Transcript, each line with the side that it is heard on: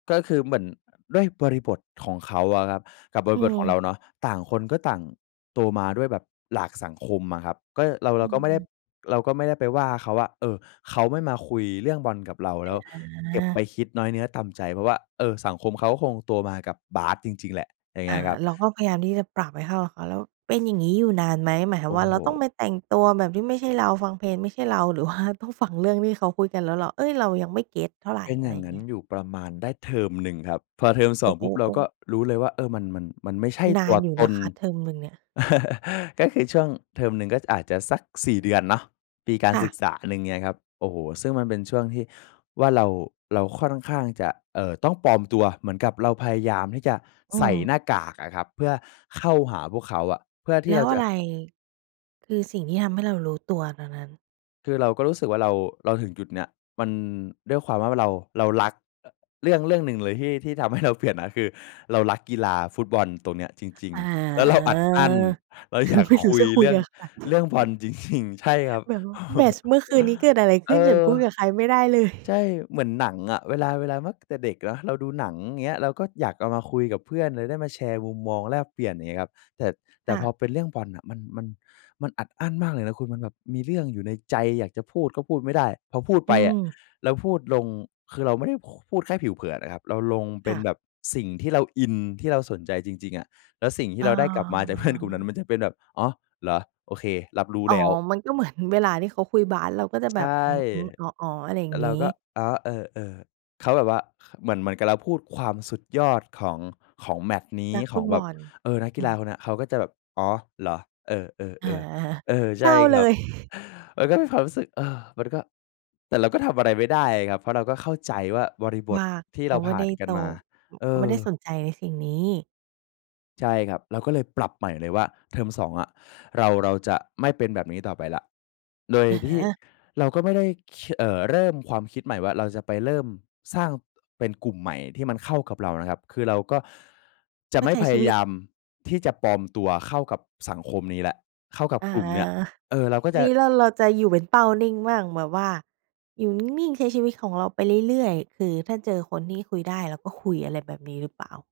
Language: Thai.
left: ก็คือเหมือนด้วยบริบทของเขาอะครับกับบ
right: อื
left: ริบทของเ
right: อ
left: ราเนาะ ต่างคนก็ต่างโตมาด้วยแบบหลากสังคมอะครับ ก็เรา เ
right: อ
left: ราก็ไม่ได้
right: ืม
left: เราก็ไม่ได้ไปว่าเขาว่า เออ เขาไม่มาคุยเรื่องบอลกับเราแ
right: อ
left: ล้วเก็บไป
right: า
left: คิดน้อยเนื้อต่ำใจ เพราะว่า เออ สังคมเขาก็คงโตมากับบาสจริง ๆ แหละ อย่างเง
right: อ
left: ี
right: ่า
left: ้ยครับ
right: เราก็พยายามที่จะปรับให้เข้ากับเขา แล้วเป็นอย่างงี้อยู่นานไหม? หมายค
left: โ
right: ว
left: อ
right: าม
left: ้
right: ว่า
left: โฮ
right: เราต้องไปแต่งตัวแบบที่ไม่ใช่เรา ฟังเพลงไม่ใช่เรา หรือว่าต้องฟังเรื่องที่เขาคุยกันแล้วเรา เอ๊ย เรายังไม่เก็ตเท่าไร
left: เป็น
right: อ
left: อ
right: ะ
left: ย
right: ไ
left: ่
right: ร
left: างงั้
right: เง
left: น
right: ี้ย
left: อยู่ประมาณได้เทอมหนึ่งครับ พอเทอม ส
right: โอ
left: อ
right: ้
left: ง
right: โฮ
left: ปุ๊บเรา
right: โอ้
left: ก็รู้เลยว่า เออ มัน มัน มันไม่ใช่
right: น
left: ต
right: า
left: ั
right: น
left: ว
right: อยู่
left: ต
right: นะ
left: น
right: คะ เทอมหนึ่งเนี่ย
left: ก็คือช่วงเทอมหนึ่งก็อาจจะสัก 4 เดือนเนาะ ปีการ
right: ค่
left: ศึ
right: ะ
left: กษาหนึ่ง เงี้ยครับ โอ้โฮ ซึ่งมันเป็นช่วงที่ว่าเรา เราค่อนข้างจะ เอ่อ ต้องปลอมตัวเหมือนกับเราพยายามที่จะ
right: อื
left: ใส่
right: ม
left: หน้ากากอะครับ เพื่อเข้าหาพวกเขาอะ เพื่อที
right: แล
left: ่เ
right: ้
left: รา
right: วอ
left: จ
right: ะ
left: ะ
right: ไร คือสิ่งที่ทำให้เรารู้ตัวตอนนั้น?
left: คือเราก็รู้สึกว่าเรา เราถึงจุดเนี้ย มันด้วยความว่าเรา เรารัก เรื่องเรื่องหนึ่งเลยที่ ที่ทำให้ เราเปลี่ยนนะ คือเรารักกีฬาฟุตบอลตรงเนี้ยจริง
right: อา
left: ๆ แล้วเราอัดอั้น เรา
right: ค
left: อย
right: ื
left: า
right: อ
left: ก
right: ไม่รู
left: ค
right: ้
left: ุ
right: จ
left: ย
right: ะค
left: เ
right: ุ
left: ร
right: ย
left: ื่อ
right: ก
left: ง
right: ับใคร
left: เรื่องบอล จริง ๆ ใช่ครับ
right: แบบว่าแมตช์เมื่อคืนนี้เกิดอะไรข
left: เอ
right: ึ้น ฉัน
left: อ
right: พูดกับใครไม่ได้เล
left: ใช
right: ย
left: ่ เหมือนหนังอะเวลา เวลา แม้แต่เด็กเนาะ เราดูหนัง เงี้ย เราก็อยากเอามาคุยกับเพื่อนหรือได้มาแชร์มุมมองแลกเปลี่ยน อย่างเงี้ยครับ แต่ แต
right: ค
left: ่
right: ่
left: พอ
right: ะ
left: เป็นเรื่องบอลอะ มัน มัน มันอัดอั้นมากเลยนะคุณ มันแบบมีเรื่องอยู่ในใจอยากจะพูดก็พูดไม่ได้ พอพูด
right: อ
left: ไ
right: ื
left: ปอะ
right: อ
left: เราพูดลง คือเราไม่ได้ ค พูดแค่ผิวเผินอะครับ เราลงเป
right: ค
left: ็
right: ่
left: น
right: ะ
left: แบบสิ่งที่เราอินที่เราสนใจจริง ๆ อะ แล้วสิ่งที
right: อ
left: ่
right: ้
left: เร
right: อ
left: าได้กลับมาจาก เพื่อน กลุ่มนั้นมันจะเป็นแบบ "อ๋อ เหรอ? โอเค รับรู้
right: อ๋อ
left: แล้ว"
right: มันก็เหมือนเวลาที่เขาคุยบาสเราก็จะ
left: ใ
right: แ
left: ช
right: บ
left: ่
right: บ "อืม ๆ อ๋อ ๆ" อะไรอย
left: แ
right: ่
left: ต
right: า
left: ่
right: ง
left: เ
right: ง
left: ร
right: ี
left: า
right: ้
left: ก็ "อ๋อ เออ ๆ" เขาแบบว่า ค เหมือน เหมือนกับเราพูดความสุดยอดของ ของแมตช์นี้
right: นัก
left: ข
right: ฟุ
left: อง
right: ต
left: แ
right: บ
left: บบ
right: อล
left: เออ นักก
right: อ
left: ี
right: ื
left: ฬา
right: ม
left: คนเนี้ย เขาก็จะแบบ "อ๋อ เหรอ? เออ ๆ
right: อา
left: ๆ" เออ ใ
right: เ
left: ช
right: ศ
left: ่
right: ร้าเ
left: ค
right: ล
left: รับ
right: ย
left: มันก็มีความรู้สึก เออ มันก็ แต่เราก็ทำอะไรไม่ได้ครับ เพราะเราก็เข้าใจว่าบริบ
right: ว
left: ท
right: ่า
left: ที่
right: เข
left: เร
right: า
left: า
right: ไม
left: ผ
right: ่
left: ่
right: ไ
left: า
right: ด้
left: นกั
right: โต
left: นมา
right: อ
left: เอ
right: เขาไม่
left: อ
right: ได้สนใจในสิ่งนี้
left: ใช่ครับ เราก็เลยปรับใหม่เลยว่า เทอม 2 อะเรา เราจะไม่เป็นแบบนี้ต่อไปแล้ว โดย
right: อะฮ
left: ที่
right: ะ
left: เราก็ไม่ได้คี เอ่อ เริ่มความคิดใหม่ว่า เราจะไปเริ่มสร้างเป็นกลุ่มใหม่ที่มันเข้ากับเรานะครับ คือเราก็ จะ
right: ก
left: ไ
right: ็
left: ม่
right: ใช้
left: พ
right: ช
left: ย
right: ี
left: า
right: วิ
left: ย
right: ต
left: ามที่จะปลอมตัวเข้ากับสังคมนี้แล้ว เข้ากับ
right: อา
left: กลุ่มเนี้ย เออ เราก็
right: ที
left: จะ
right: นี้เรา เราจะอยู่เป็นเป้านิ่งมั่งแบบว่า อยู่ นิ่ง ๆ ใช้ชีวิตของเราไปเรื่อย ๆ คือถ้าเจอคนที่คุยได้เราก็คุย อะไรแบบนี้หรือเปล่า?